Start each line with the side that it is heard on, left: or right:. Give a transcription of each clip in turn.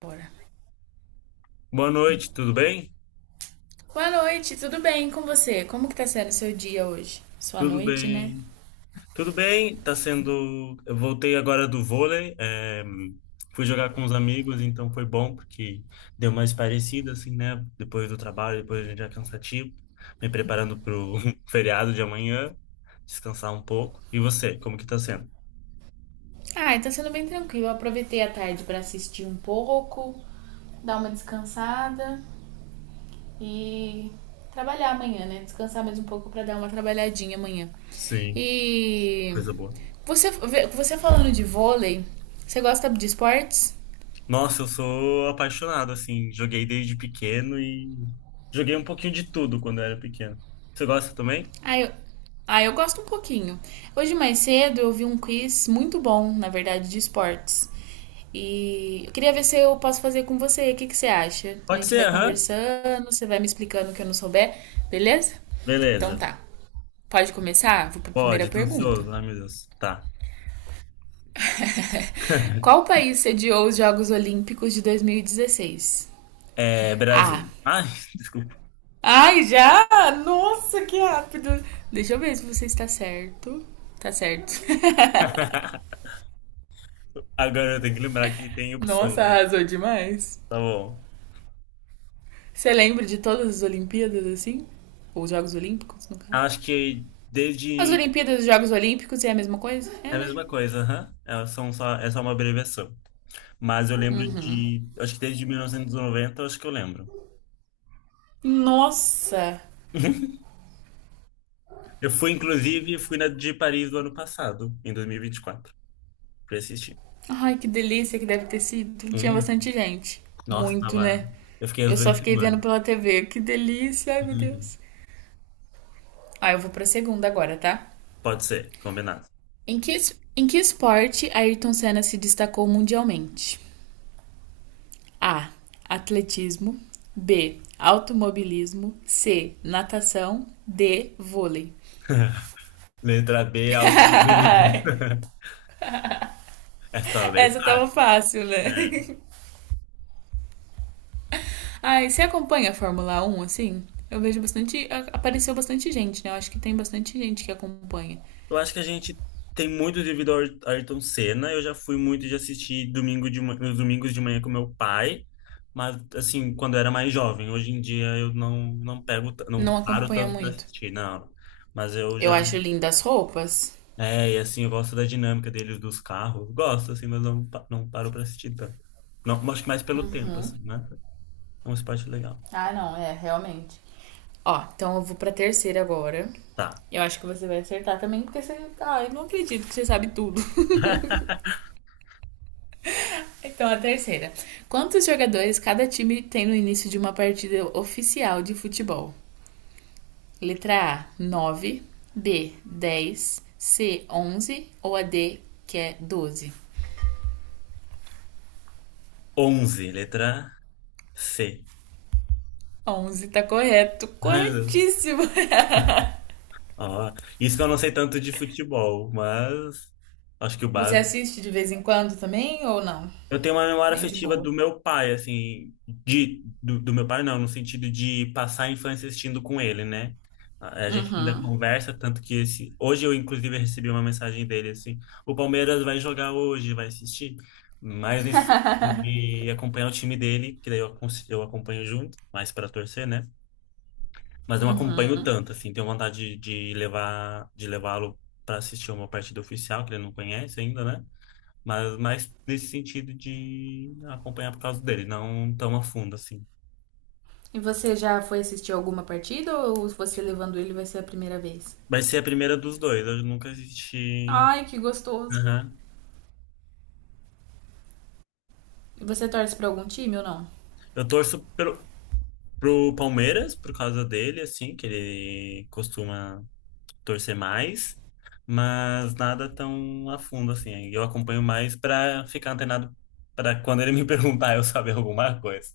right: Bora.
left: Boa noite, tudo bem?
right: Boa noite, tudo bem com você? Como que tá sendo o seu dia hoje? Sua
left: Tudo
right: noite, né?
left: bem. Tudo bem, tá sendo. Eu voltei agora do vôlei, é, fui jogar com os amigos, então foi bom, porque deu mais parecido, assim, né? Depois do trabalho, depois a gente já é cansativo, me preparando pro feriado de amanhã, descansar um pouco. E você, como que tá sendo?
right: Ah, tá sendo bem tranquilo. Eu aproveitei a tarde pra assistir um pouco, dar uma descansada e trabalhar amanhã, né? Descansar mais um pouco pra dar uma trabalhadinha amanhã.
left: Sim,
right: E
left: coisa boa.
right: você, você falando de vôlei, você gosta de esportes?
left: Nossa, eu sou apaixonado, assim, joguei desde pequeno e joguei um pouquinho de tudo quando eu era pequeno. Você gosta também?
right: Ah, eu, ah, eu gosto um pouquinho. Hoje mais cedo eu vi um quiz muito bom, na verdade, de esportes. E eu queria ver se eu posso fazer com você. O que que você acha? A
left: Pode
right: gente
left: ser,
right: vai
left: aham.
right: conversando, você vai me explicando o que eu não souber, beleza? Então
left: Beleza.
right: tá. Pode começar? Vou para a primeira
left: Pode, tô
right: pergunta.
left: ansioso. Ai, meu Deus. Tá.
right: Qual país sediou os Jogos Olímpicos de 2016?
left: É
right: A.
left: Brasil. Ai, desculpa.
right: Ai, já? Nossa, que rápido! Deixa eu ver se você está certo. Tá certo.
left: Agora eu tenho que lembrar que tem opções,
right: Nossa,
left: né?
right: arrasou demais.
left: Tá bom.
right: Você lembra de todas as Olimpíadas assim? Ou os Jogos Olímpicos, no caso?
left: Acho que
right: As
left: desde.
right: Olimpíadas e os Jogos Olímpicos é a mesma coisa?
left: É
right: É,
left: a
right: né?
left: mesma coisa, aham. É só uma abreviação. Mas eu lembro de. Acho que desde 1990, acho que eu lembro.
right: Nossa!
left: Eu fui, inclusive, fui na de Paris do ano passado, em 2024, pra assistir.
right: Ai, que delícia que deve ter sido. Tinha
left: Hum,
right: bastante gente.
left: Nossa,
right: Muito,
left: tava.
right: né?
left: Eu fiquei as
right: Eu
left: duas
right: só fiquei vendo
left: semanas.
right: pela TV. Que delícia, ai meu
left: Uhum.
right: Deus. Ah, eu vou pra segunda agora, tá?
left: Pode ser, combinado.
right: Em que, em que esporte Ayrton Senna se destacou mundialmente? A. Atletismo. B. Automobilismo. C. Natação. D. Vôlei.
left: Letra B é algo difícil. Essa tava bem
right: Essa tava
left: fácil.
right: fácil, né?
left: Né?
right: Ai, você acompanha a Fórmula 1 assim? Eu vejo bastante. Apareceu bastante gente, né? Eu acho que tem bastante gente que acompanha.
left: Eu acho que a gente tem muito devido ao Ayrton Senna. Eu já fui muito de assistir nos domingos de manhã com meu pai, mas assim, quando eu era mais jovem. Hoje em dia eu não
right: Não
left: paro
right: acompanha
left: tanto para
right: muito.
left: assistir, não. Mas eu
right: Eu
left: já.
right: acho lindas as roupas.
left: É, e assim, eu gosto da dinâmica deles, dos carros. Gosto, assim, mas não, não paro para assistir tanto. Não, acho que mais pelo tempo, assim, né? É um esporte legal.
right: Ah, não, é, realmente. Ó, então eu vou pra terceira agora.
left: Tá.
right: Eu acho que você vai acertar também, porque você. Ah, eu não acredito que você sabe tudo. Então, a terceira. Quantos jogadores cada time tem no início de uma partida oficial de futebol? Letra A, nove. B, dez. C, onze. Ou a D, que é doze.
left: 11, letra C.
right: Onze tá correto,
left: Ai, meu Deus.
right: corretíssimo!
left: Ó, isso que eu não sei tanto de futebol, mas acho que o
right: Você
left: básico.
right: assiste de vez em quando também ou não?
left: Eu tenho uma memória
right: Bem de
left: afetiva
right: boa.
left: do meu pai, assim, do meu pai não, no sentido de passar a infância assistindo com ele, né? A gente ainda conversa, tanto que esse, hoje eu inclusive recebi uma mensagem dele assim, o Palmeiras vai jogar hoje, vai assistir, mas nesse de acompanhar o time dele, que daí eu acompanho junto, mais para torcer, né? Mas não acompanho tanto, assim, tenho vontade de levá-lo para assistir uma partida oficial, que ele não conhece ainda, né? Mas mais nesse sentido de acompanhar por causa dele, não tão a fundo, assim.
right: E você já foi assistir alguma partida ou você levando ele vai ser a primeira vez?
left: Vai ser a primeira dos dois, eu nunca assisti.
right: Ai, que gostoso!
left: Aham.
right: E você torce pra algum time ou não?
left: Eu torço pelo, pro Palmeiras, por causa dele, assim, que ele costuma torcer mais, mas nada tão a fundo assim. Aí eu acompanho mais para ficar antenado para quando ele me perguntar eu saber alguma coisa,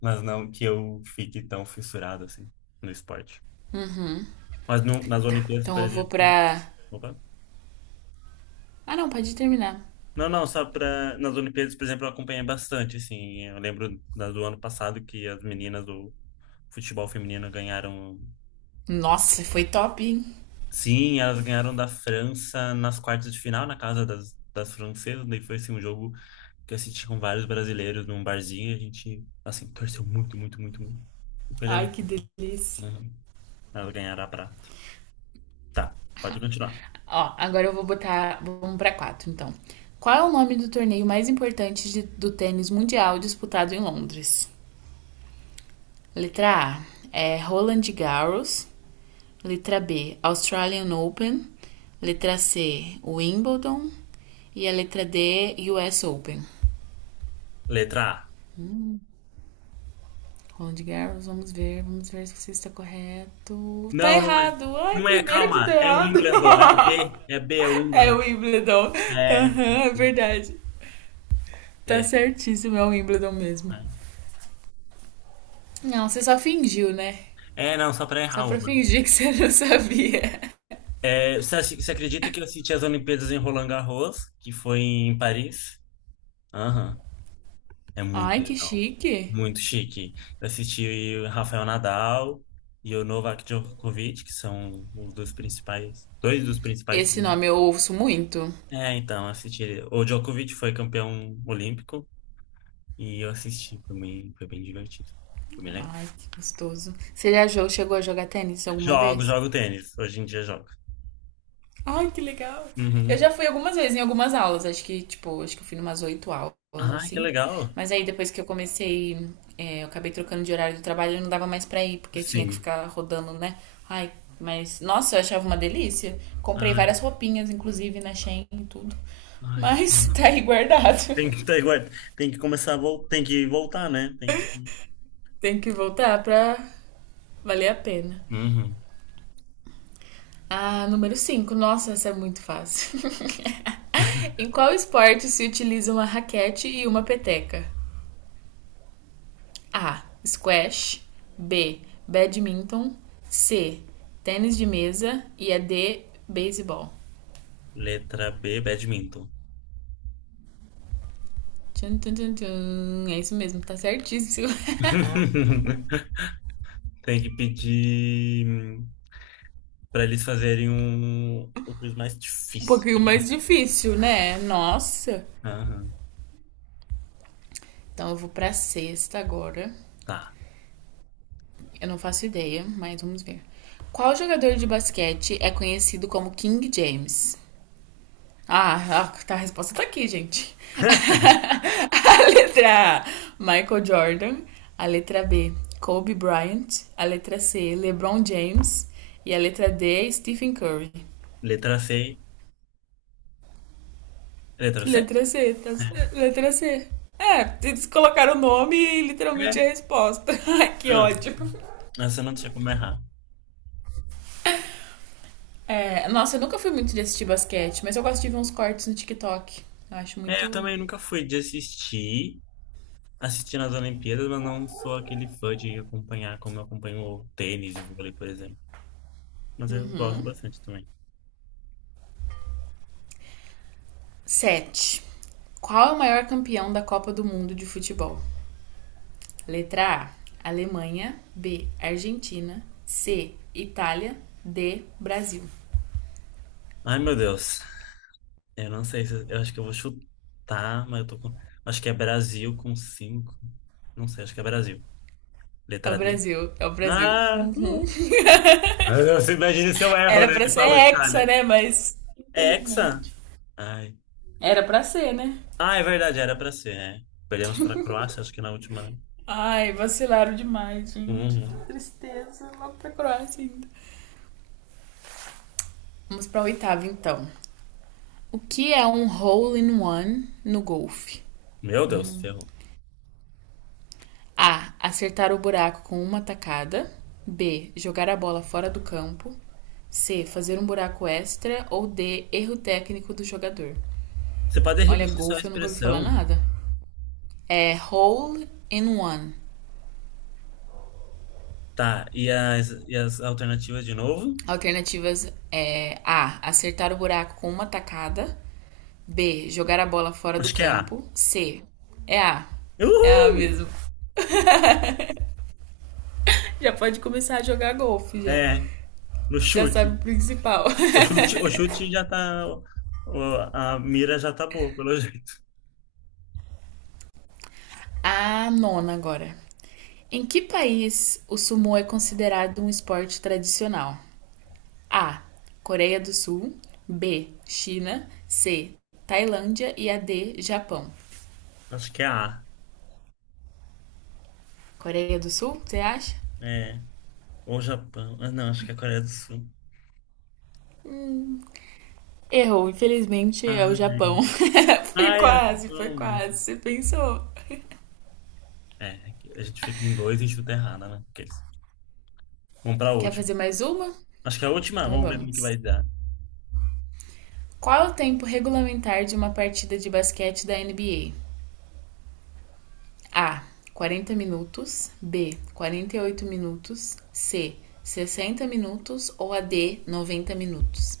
left: mas não que eu fique tão fissurado assim no esporte.
right: Uhum.
left: Mas no, nas
right: Tá.
left: Olimpíadas,
right: Então
left: por
right: eu vou
left: exemplo,
right: pra.
left: opa.
right: Ah, não, pode terminar.
left: Não, não, só para nas Olimpíadas, por exemplo, eu acompanhei bastante assim. Eu lembro do ano passado que as meninas do futebol feminino ganharam.
right: Nossa, foi top, hein?
left: Sim, elas ganharam da França nas quartas de final, na casa das francesas. Daí foi assim, um jogo que eu assisti com vários brasileiros num barzinho e a gente, assim, torceu muito, muito, muito, muito. E foi legal.
right: Ai, que delícia.
left: Uhum. Ela ganhará a prata. Tá, pode continuar.
right: Ó, agora eu vou botar. Vamos pra quatro, então. Qual é o nome do torneio mais importante do tênis mundial disputado em Londres? Letra A é Roland Garros. Letra B, Australian Open. Letra C, Wimbledon. E a letra D, US Open.
left: Letra A.
right: Roland Garros, vamos ver se você está correto. Tá
left: Não, não é.
right: errado! Ai,
left: Não é,
right: primeiro que você tá
left: calma. É o
right: errado!
left: Wimbledon. É B. É B, é o
right: É o
left: Wimbledon.
right: Wimbledon.
left: É.
right: Aham, uhum, é verdade. Tá
left: É.
right: certíssimo, é o Wimbledon mesmo. Não, você só fingiu, né?
left: É, não, só pra
right: Só
left: errar
right: pra
left: uma.
right: fingir que você não sabia.
left: É, você acredita que eu assisti as Olimpíadas em Roland Garros, que foi em Paris? Aham. É muito
right: Ai, que
left: legal.
right: chique.
left: Muito chique. Eu assisti o Rafael Nadal e o Novak Djokovic, que são os dois principais, dois dos principais
right: Esse
left: também.
right: nome eu ouço muito.
left: É, então, assisti ele. O Djokovic foi campeão olímpico e eu assisti, foi bem divertido. Foi bem legal.
right: Ai, que gostoso. Você chegou a jogar tênis alguma
left: Jogo,
right: vez?
left: jogo tênis. Hoje em dia jogo.
right: Ai, que legal. Eu
left: Uhum.
right: já fui algumas vezes em algumas aulas, acho que, tipo, acho que eu fui numas 8 aulas,
left: Ai, que
right: assim.
left: legal.
right: Mas aí depois que eu comecei, eu acabei trocando de horário do trabalho, eu não dava mais pra ir, porque eu tinha que
left: Sim.
right: ficar rodando, né? Ai, mas, nossa, eu achava uma delícia. Comprei
left: Ai,
right: várias roupinhas, inclusive, na Shein e tudo.
left: ai, sim.
right: Mas tá aí guardado.
left: Ué, tem que começar a voltar, tem que voltar, né? Tem que.
right: Tem que voltar pra valer a pena.
left: Uhum.
right: Ah, número 5. Nossa, essa é muito fácil. Em qual esporte se utiliza uma raquete e uma peteca? A. Squash. B. Badminton. C. Tênis de mesa. E a D. Beisebol.
left: Letra B, badminton.
right: Tchum, tchum, tchum, é isso mesmo, tá certíssimo.
left: Tem que pedir para eles fazerem um quiz mais
right: Um
left: difícil.
right: pouquinho mais difícil, né? Nossa.
left: Aham,
right: Então eu vou pra sexta agora.
left: tá.
right: Eu não faço ideia, mas vamos ver. Qual jogador de basquete é conhecido como King James? Ah, tá, a resposta tá aqui, gente. A letra A, Michael Jordan. A letra B, Kobe Bryant. A letra C, LeBron James. E a letra D, Stephen Curry.
left: Letra C. Letra C?
right: Letra C, tá,
left: É.
right: letra C. É, eles colocaram o nome e literalmente a
left: É.
right: resposta. Ai, que ódio.
left: Ah, essa não tinha como errar.
right: É, nossa, eu nunca fui muito de assistir basquete, mas eu gosto de ver uns cortes no TikTok. Eu acho
left: É, eu
right: muito.
left: também nunca fui de assistir nas Olimpíadas, mas não sou aquele fã de acompanhar como eu acompanho o tênis, o vôlei, por exemplo. Mas eu gosto bastante também.
right: Sete. Qual é o maior campeão da Copa do Mundo de futebol? Letra A: Alemanha. B: Argentina. C: Itália. D: Brasil.
left: Ai, meu Deus. Eu não sei se eu acho que eu vou chutar, mas eu tô com. Acho que é Brasil com cinco. Não sei, acho que é Brasil.
right: É o
left: Letra D.
right: Brasil, é o Brasil.
left: Ah, pô. Ah, você imagina se eu erro,
right: Era
left: né?
right: pra
left: Ele
right: ser
left: falou
right: hexa,
left: Itália.
right: né? Mas,
left: É Hexa?
right: infelizmente.
left: Ai.
right: Era pra ser, né?
left: Ah, é verdade, era pra ser, é. Perdemos pra Croácia, acho que na última, né?
right: Ai, vacilaram demais, gente. Que
left: Uhum.
right: tristeza. Vamos pra Croácia ainda. Vamos pra oitava, então. O que é um hole in one no golfe?
left: Meu Deus, ferrou.
right: A. Acertar o buraco com uma tacada. B. Jogar a bola fora do campo. C. Fazer um buraco extra. Ou D. Erro técnico do jogador.
left: Você pode
right: Olha,
left: repetir só a
right: golfe eu nunca ouvi falar
left: expressão?
right: nada. É hole in one.
left: Tá, e as alternativas de novo?
right: Alternativas é A. Acertar o buraco com uma tacada. B. Jogar a bola fora do
left: Acho que é A.
right: campo. C. É A. É A
left: Uhul!
right: mesmo. Já pode começar a jogar golfe já.
left: É, no
right: Já sabe o
left: chute.
right: principal.
left: O chute, o chute já tá. A mira já tá boa, pelo jeito.
right: A nona agora. Em que país o sumo é considerado um esporte tradicional? A. Coreia do Sul. B. China. C. Tailândia. E a D. Japão.
left: Acho que é A.
right: Coreia do Sul, você acha?
left: É. Ou Japão. Ah, não, acho que é a Coreia do Sul.
right: Errou, infelizmente é o Japão.
left: Ai,
right: Foi
left: ai, é o
right: quase, foi quase.
left: Japão.
right: Você pensou.
left: É, a gente fica em dois e chuta errada, né? Vamos pra
right: Quer
left: última.
right: fazer mais uma?
left: Acho que é a última,
right: Então
left: vamos ver no que vai
right: vamos.
left: dar.
right: Qual é o tempo regulamentar de uma partida de basquete da NBA? A. 40 minutos. B. 48 minutos. C. 60 minutos. Ou a D. 90 minutos.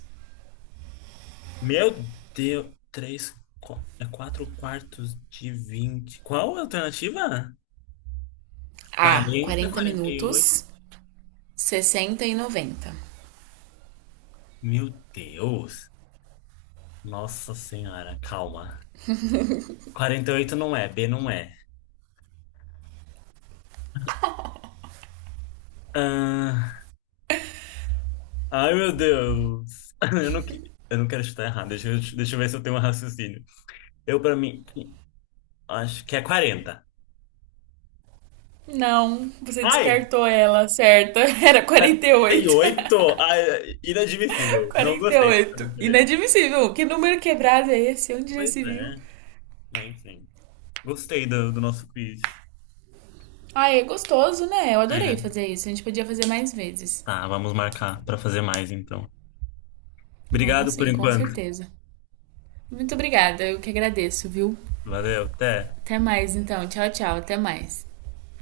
left: Meu Deus, É quatro quartos de 20. Qual a alternativa?
right: A.
left: 40,
right: Quarenta
left: 48.
right: minutos. 60 e 90.
left: Meu Deus. Nossa Senhora, calma. 48 não é, B não é. Ah, ai, meu Deus. Eu não quero chutar errado. Deixa eu ver se eu tenho um raciocínio. Eu, pra mim, acho que é 40.
right: Não, você
left: Ai,
right: descartou ela, certa. Era
left: 48? Ai,
right: 48.
left: inadmissível. Não gostei dessa
right: 48.
left: brincadeira.
right: Inadmissível. Que número quebrado é esse? Onde já
left: Pois
right: se viu?
left: é, mas enfim. Gostei do nosso quiz.
right: Ah, é gostoso, né? Eu adorei
left: É.
right: fazer isso. A gente podia fazer mais vezes.
left: Tá, vamos marcar pra fazer mais, então.
right: Vamos
left: Obrigado por
right: sim, com
left: enquanto.
right: certeza. Muito obrigada, eu que agradeço, viu?
left: Valeu, até.
right: Até mais, então. Tchau, tchau. Até mais.